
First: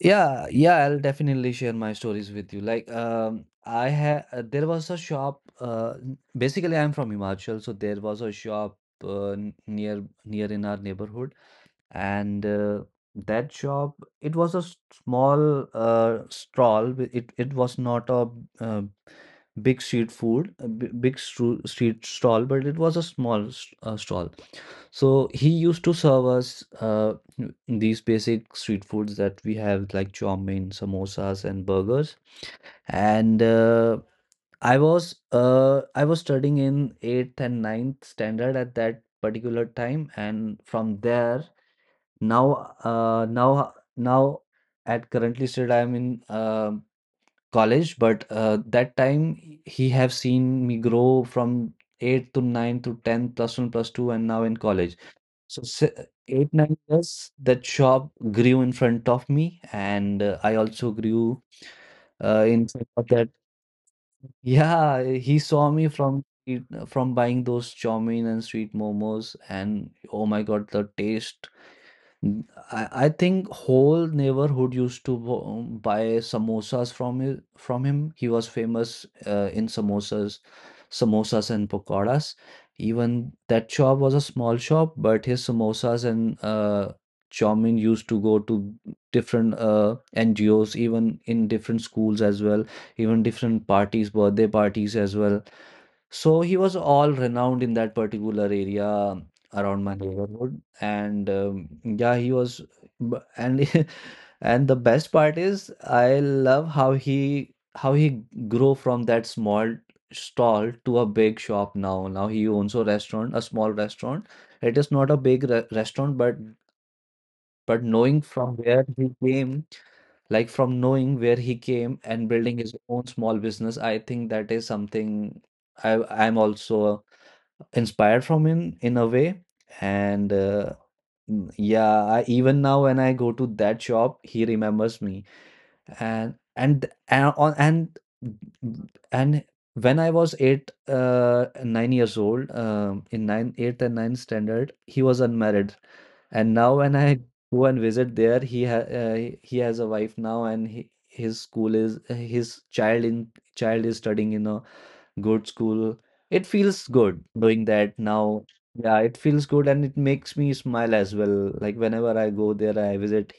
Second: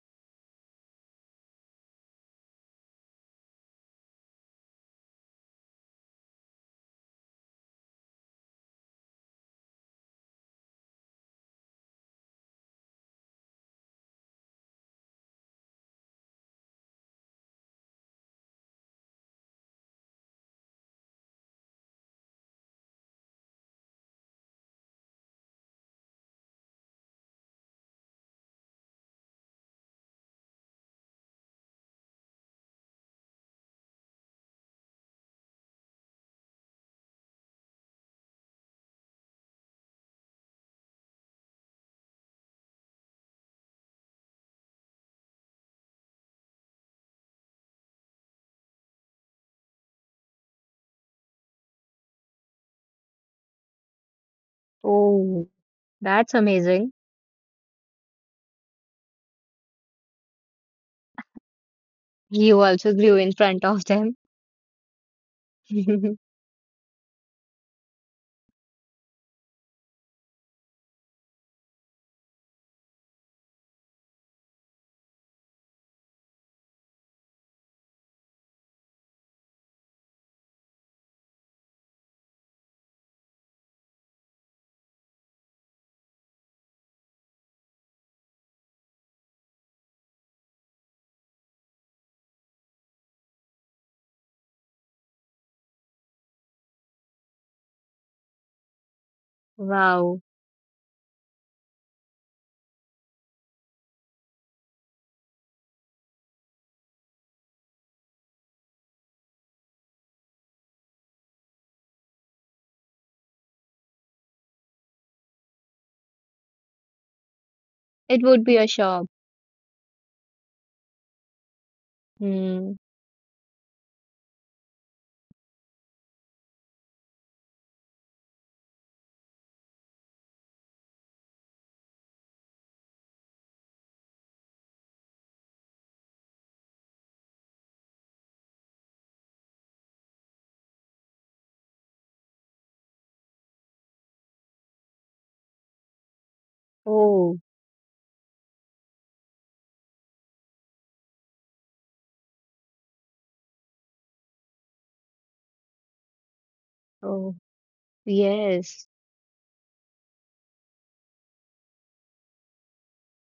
[SPEAKER 1] Yeah, yeah, I'll definitely share my stories with you. Like, I had there was a shop. Basically, I'm from Himachal, so there was a shop near in our neighborhood, and that shop, it was a small stall. It it was not a uh, big street food, a big street stall, but it was a small stall. So he used to serve us these basic street foods that we have, like chow mein, samosas, and burgers. And I was studying in eighth and ninth standard at that particular time, and from there now at currently state I am in college, but that time he have seen me grow from eighth to ninth to tenth, plus one, plus two, and now in college.
[SPEAKER 2] Oh,
[SPEAKER 1] So,
[SPEAKER 2] that's
[SPEAKER 1] eight, nine
[SPEAKER 2] amazing.
[SPEAKER 1] years, that shop grew in front of me, and I also grew
[SPEAKER 2] You
[SPEAKER 1] in front
[SPEAKER 2] also
[SPEAKER 1] of
[SPEAKER 2] grew
[SPEAKER 1] that.
[SPEAKER 2] in front of them.
[SPEAKER 1] Yeah, he saw me
[SPEAKER 2] *laughs*
[SPEAKER 1] from buying those chow mein and sweet momos, and oh my God, the taste. N- I think whole neighborhood used to buy samosas from him. He was famous in samosas, samosas and pakoras. Even that shop was a small shop, but his samosas and chow mein used to go to different NGOs, even in different schools as well, even different parties, birthday parties as well. So he was all renowned in that particular area around my
[SPEAKER 2] Wow.
[SPEAKER 1] neighborhood, and yeah, he was, b- and *laughs* and the best part is I love how he grew from that small stall to a big shop now. Now he owns a restaurant, a small restaurant. It is not a big re restaurant, but
[SPEAKER 2] It
[SPEAKER 1] knowing
[SPEAKER 2] would
[SPEAKER 1] from
[SPEAKER 2] be a
[SPEAKER 1] where he
[SPEAKER 2] shock.
[SPEAKER 1] came, like from knowing where he came and building his
[SPEAKER 2] Hmm.
[SPEAKER 1] own small business, I think that is something I'm also inspired from him in a way. And yeah, I, even now when I go to that shop, he remembers me. And on and and when I was eight, 9 years old, in eighth and ninth standard, he was unmarried. And now when I
[SPEAKER 2] Oh,
[SPEAKER 1] go and visit there, he has a wife now, and he, his school is his child in child is studying in a good school. It feels good
[SPEAKER 2] oh,
[SPEAKER 1] doing that now.
[SPEAKER 2] yes.
[SPEAKER 1] Yeah, it feels good and it makes me smile as well. Like whenever I go there, I visit,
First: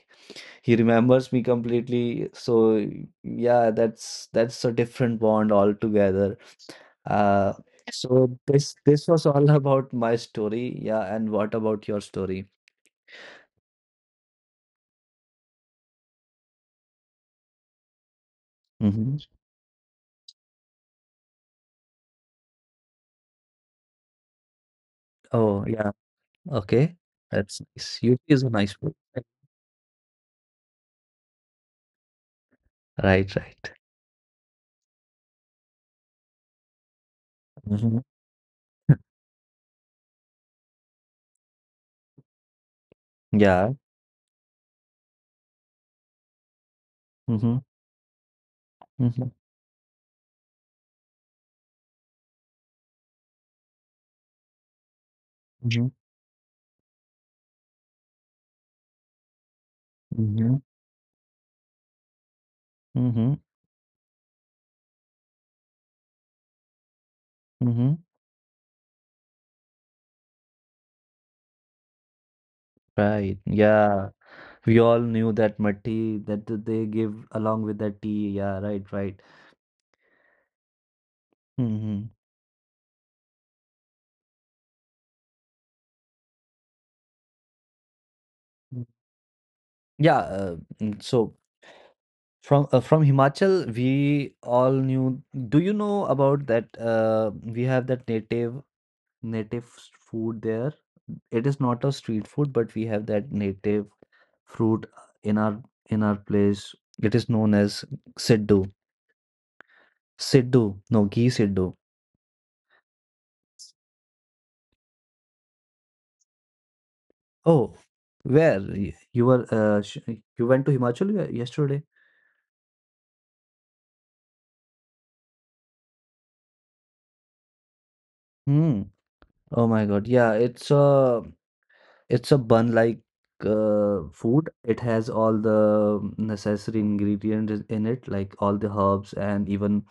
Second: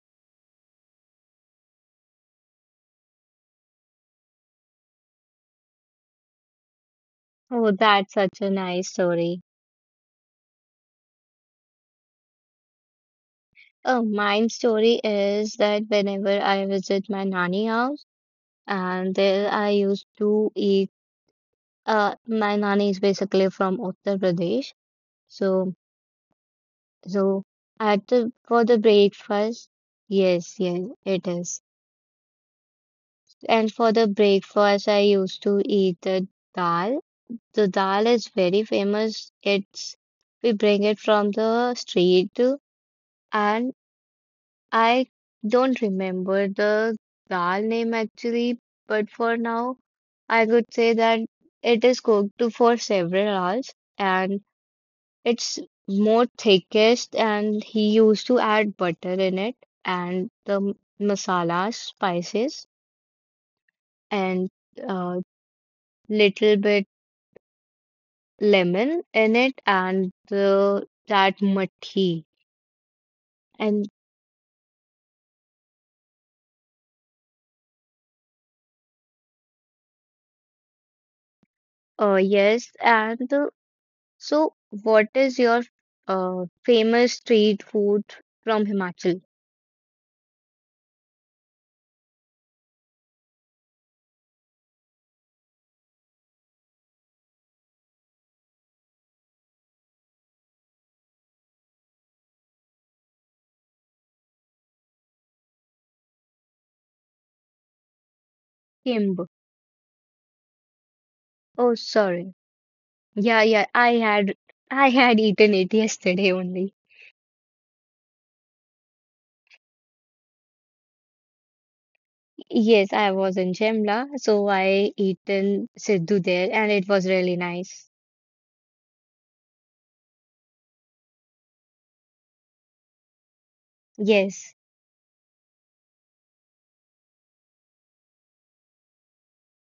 [SPEAKER 1] he remembers me completely. So yeah, that's a different bond altogether. Uh,
[SPEAKER 2] Oh, that's
[SPEAKER 1] so
[SPEAKER 2] such a
[SPEAKER 1] this
[SPEAKER 2] nice
[SPEAKER 1] this was
[SPEAKER 2] story.
[SPEAKER 1] all *laughs* about my story. Yeah, and what about your story?
[SPEAKER 2] Oh, mine story is that whenever I visit my nanny house,
[SPEAKER 1] Hmm.
[SPEAKER 2] and there I used to eat. My nanny is basically from Uttar Pradesh,
[SPEAKER 1] Oh
[SPEAKER 2] so
[SPEAKER 1] yeah, okay.
[SPEAKER 2] so
[SPEAKER 1] That's nice.
[SPEAKER 2] at
[SPEAKER 1] UP
[SPEAKER 2] the
[SPEAKER 1] is a
[SPEAKER 2] for
[SPEAKER 1] nice
[SPEAKER 2] the
[SPEAKER 1] place.
[SPEAKER 2] breakfast, yes, yes, it is.
[SPEAKER 1] Right, right.
[SPEAKER 2] And for the breakfast, I used to eat the dal. The
[SPEAKER 1] Hmm.
[SPEAKER 2] dal is very famous. It's we bring it from the street,
[SPEAKER 1] Yeah.
[SPEAKER 2] and I don't remember the
[SPEAKER 1] Hmm.
[SPEAKER 2] dal name actually, but
[SPEAKER 1] Hmm.
[SPEAKER 2] for now, I could say that it is cooked for several hours and it's
[SPEAKER 1] Hmm.
[SPEAKER 2] more thickest and he used to add butter in it and
[SPEAKER 1] Hmm.
[SPEAKER 2] the masalas, spices
[SPEAKER 1] Hmm.
[SPEAKER 2] and uh, little bit
[SPEAKER 1] Mhm.
[SPEAKER 2] lemon in it and the that muthi
[SPEAKER 1] Right.
[SPEAKER 2] and
[SPEAKER 1] Yeah. We all knew that matti that they give along with that tea. Yeah, right, right. Mhm.
[SPEAKER 2] yes and so, what is your famous street food from
[SPEAKER 1] Mm.
[SPEAKER 2] Himachal?
[SPEAKER 1] Yeah, uh, so from Himachal, we all knew. Do you know about that? We have that native native food there. It is not a street food, but we have that native fruit in our place. It is known as siddu.
[SPEAKER 2] Kimb.
[SPEAKER 1] Siddu, no, ghee siddu.
[SPEAKER 2] Oh, sorry. Yeah, yeah. I had eaten it *laughs* yesterday only.
[SPEAKER 1] Oh, where you were? Sh You went to Himachal yesterday?
[SPEAKER 2] Yes, I was in Shimla, so I eaten Siddhu there, and it was really nice.
[SPEAKER 1] Hmm. Oh my God! Yeah, it's a bun like food.
[SPEAKER 2] Yes,
[SPEAKER 1] It has all the necessary ingredients in it, like all the herbs and even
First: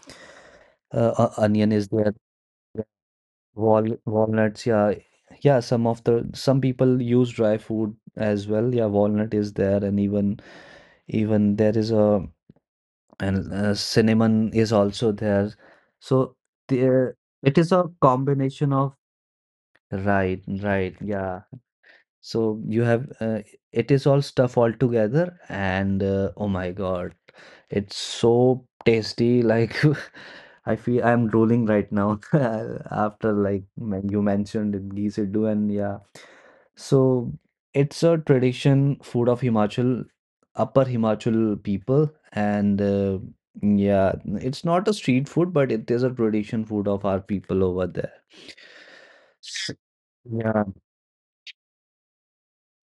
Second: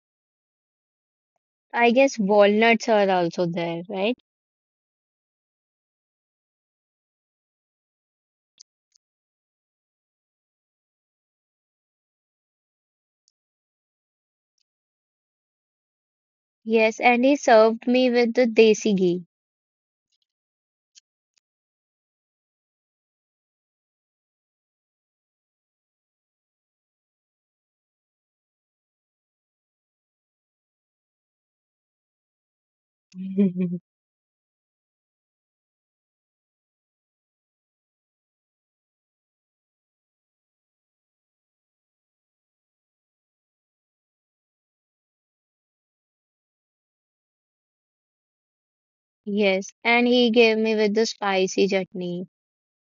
[SPEAKER 1] onion is
[SPEAKER 2] I
[SPEAKER 1] there.
[SPEAKER 2] guess walnuts are also there, right?
[SPEAKER 1] Walnuts, yeah, yeah. Some of the Some people use dry food as well. Yeah, walnut is there, and even even there is a and cinnamon is also there. So
[SPEAKER 2] Yes,
[SPEAKER 1] there
[SPEAKER 2] and he
[SPEAKER 1] it is a
[SPEAKER 2] served me with the
[SPEAKER 1] combination of,
[SPEAKER 2] desi ghee.
[SPEAKER 1] right, right, yeah. So you have it is all stuff all together, and oh my God, it's so tasty. Like *laughs* I feel I'm drooling right now, *laughs* after like
[SPEAKER 2] *laughs*
[SPEAKER 1] you mentioned it, ghee siddu and yeah. So it's a tradition food of Himachal, Upper Himachal people, and yeah, it's not a street food, but it is a tradition food of our people over there.
[SPEAKER 2] Yes,
[SPEAKER 1] S-
[SPEAKER 2] and he gave
[SPEAKER 1] Yeah.
[SPEAKER 2] me with the spicy chutney,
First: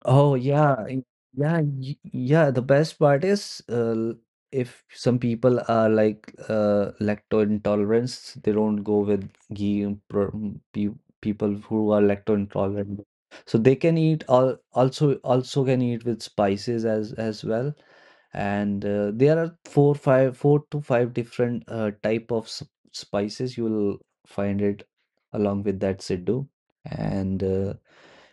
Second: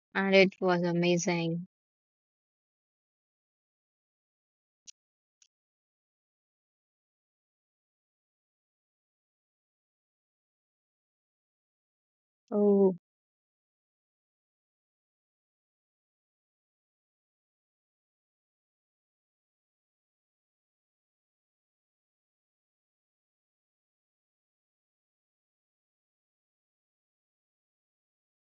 [SPEAKER 1] Oh,
[SPEAKER 2] and it was
[SPEAKER 1] yeah. y- Yeah.
[SPEAKER 2] amazing.
[SPEAKER 1] y- Yeah. The best part is if some people are like lacto intolerance, they don't go with ghee and pro- mm, pe people who are lacto
[SPEAKER 2] Oh.
[SPEAKER 1] intolerant. So they can eat all also also can eat with spices as well. And there are four to five different type of spices you will find it along with that siddu. And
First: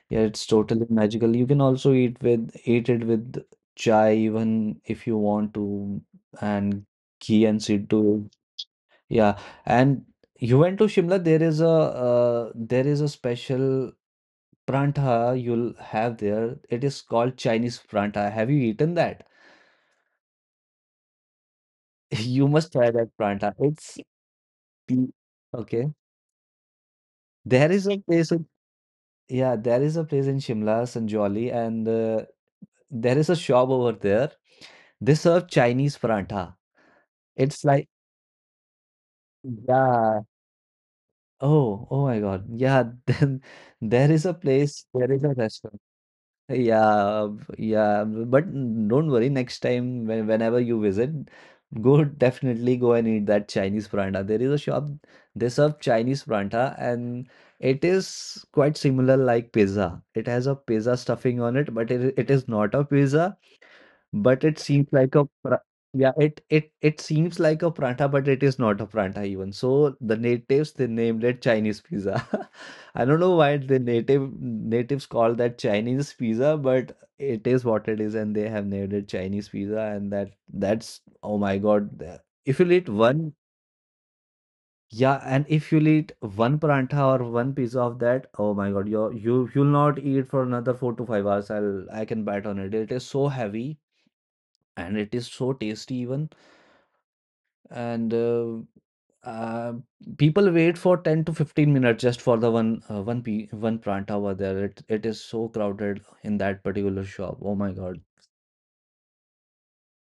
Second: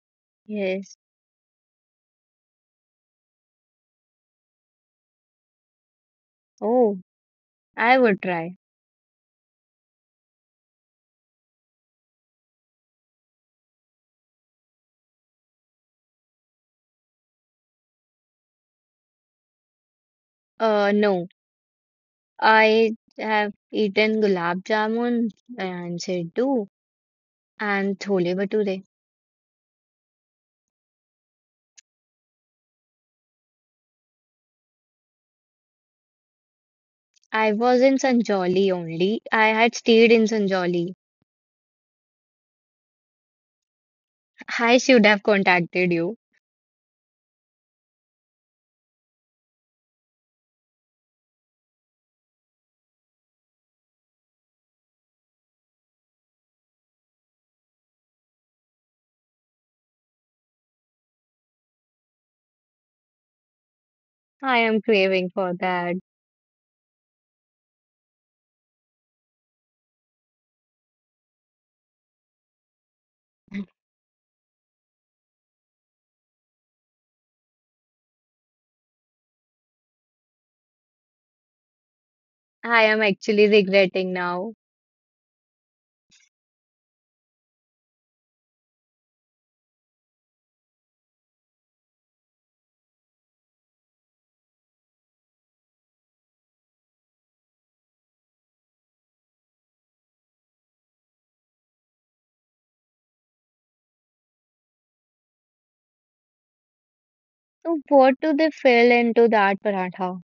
[SPEAKER 1] yeah, it's totally
[SPEAKER 2] Yes.
[SPEAKER 1] magical. You can also eat it with chai even if you want to, and
[SPEAKER 2] Oh,
[SPEAKER 1] ghee and
[SPEAKER 2] I would
[SPEAKER 1] siddu.
[SPEAKER 2] try.
[SPEAKER 1] Yeah, and you went to Shimla. There is a special prantha you'll have there. It is called Chinese prantha. Have you eaten that?
[SPEAKER 2] No,
[SPEAKER 1] *laughs* You must try
[SPEAKER 2] I
[SPEAKER 1] that prantha.
[SPEAKER 2] have eaten gulab
[SPEAKER 1] The-
[SPEAKER 2] jamun
[SPEAKER 1] okay.
[SPEAKER 2] and siddu
[SPEAKER 1] There is a
[SPEAKER 2] and
[SPEAKER 1] place
[SPEAKER 2] chole
[SPEAKER 1] in,
[SPEAKER 2] bhature.
[SPEAKER 1] yeah, there is a place in Shimla, Sanjoli, and there is a shop over there. They serve Chinese paratha.
[SPEAKER 2] I
[SPEAKER 1] It's
[SPEAKER 2] was
[SPEAKER 1] like,
[SPEAKER 2] in Sanjoli only. I had stayed
[SPEAKER 1] yeah.
[SPEAKER 2] in Sanjoli.
[SPEAKER 1] Oh, oh my God. Yeah, *laughs* then there is a
[SPEAKER 2] I
[SPEAKER 1] place,
[SPEAKER 2] should
[SPEAKER 1] there
[SPEAKER 2] have
[SPEAKER 1] is a restaurant.
[SPEAKER 2] contacted you.
[SPEAKER 1] Yeah, yeah. But don't worry, next time whenever you visit, go, definitely go and eat that Chinese paratha. There is a shop, they serve Chinese paratha and it is quite similar like pizza. It has a pizza stuffing on it, but it is not a pizza. But
[SPEAKER 2] I
[SPEAKER 1] it
[SPEAKER 2] am
[SPEAKER 1] seems like a
[SPEAKER 2] craving for
[SPEAKER 1] pra
[SPEAKER 2] that.
[SPEAKER 1] yeah, it seems like a pranta but it is not a pranta even. So the natives they named it Chinese pizza. *laughs* I don't know why the natives call that Chinese pizza, but it is what it is, and they have named it Chinese pizza, and that's oh my God. If you eat
[SPEAKER 2] I am
[SPEAKER 1] one,
[SPEAKER 2] actually regretting now.
[SPEAKER 1] yeah, and if you eat one pranta or one piece of that, oh my God, you'll not eat for another 4 to 5 hours. I can bet on it. It is so heavy and it is so tasty even, and uh, people wait for 10 to 15 minutes just for the one one p one pranta over there. It is so crowded in that particular shop, oh my
[SPEAKER 2] So
[SPEAKER 1] god.
[SPEAKER 2] what do they fill into that paratha?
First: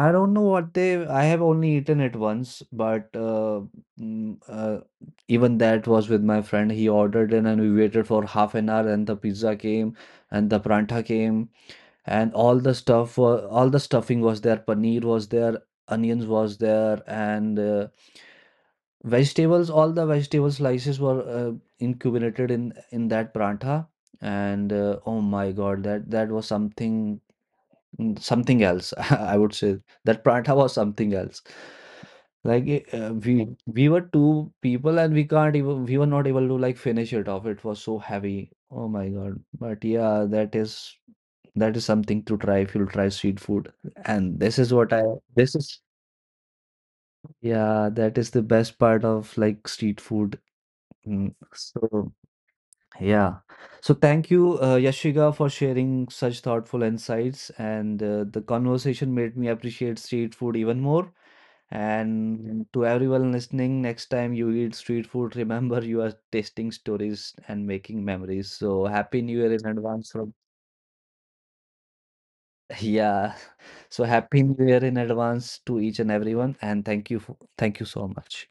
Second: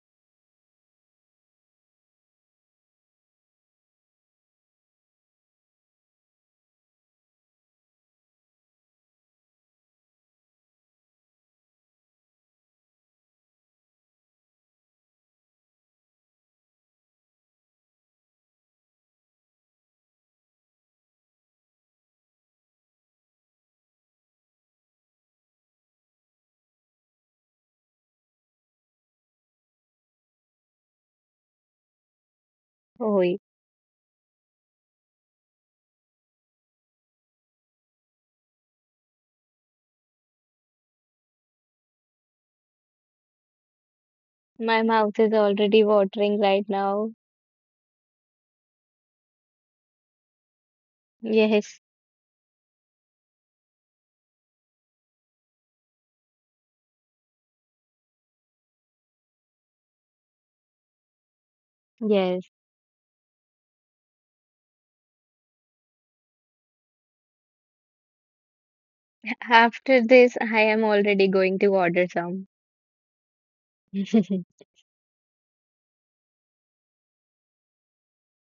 [SPEAKER 1] I don't know what they i have only eaten it once, but mm, uh, even that was with my friend. He ordered in and we waited for half an hour and the pizza came and the pranta came, and all the all the stuffing was there, paneer was there, onions was there, and vegetables all the vegetable slices were incubated in that prantha. And oh my god, that that was something something else, *laughs* I would say that prantha was something else. Like
[SPEAKER 2] Oh,
[SPEAKER 1] we were two people and we can't even we were not able to like finish it off, it was so heavy, oh my god. But yeah, that is something to try if you'll try street food. And this is
[SPEAKER 2] my mouth is
[SPEAKER 1] this is
[SPEAKER 2] already watering right now.
[SPEAKER 1] yeah, that is the best part of like street food.
[SPEAKER 2] Yes,
[SPEAKER 1] So yeah, so thank you Yashiga, for sharing such thoughtful insights, and the conversation made me appreciate street food even more.
[SPEAKER 2] yes.
[SPEAKER 1] And to everyone listening, next time you eat street food, *laughs* remember you are tasting stories and making memories. So happy new year in
[SPEAKER 2] After
[SPEAKER 1] advance from.
[SPEAKER 2] this, I am already going to order some.
[SPEAKER 1] Yeah. So happy
[SPEAKER 2] *laughs*
[SPEAKER 1] new year in advance to each and everyone, and thank you thank you so much.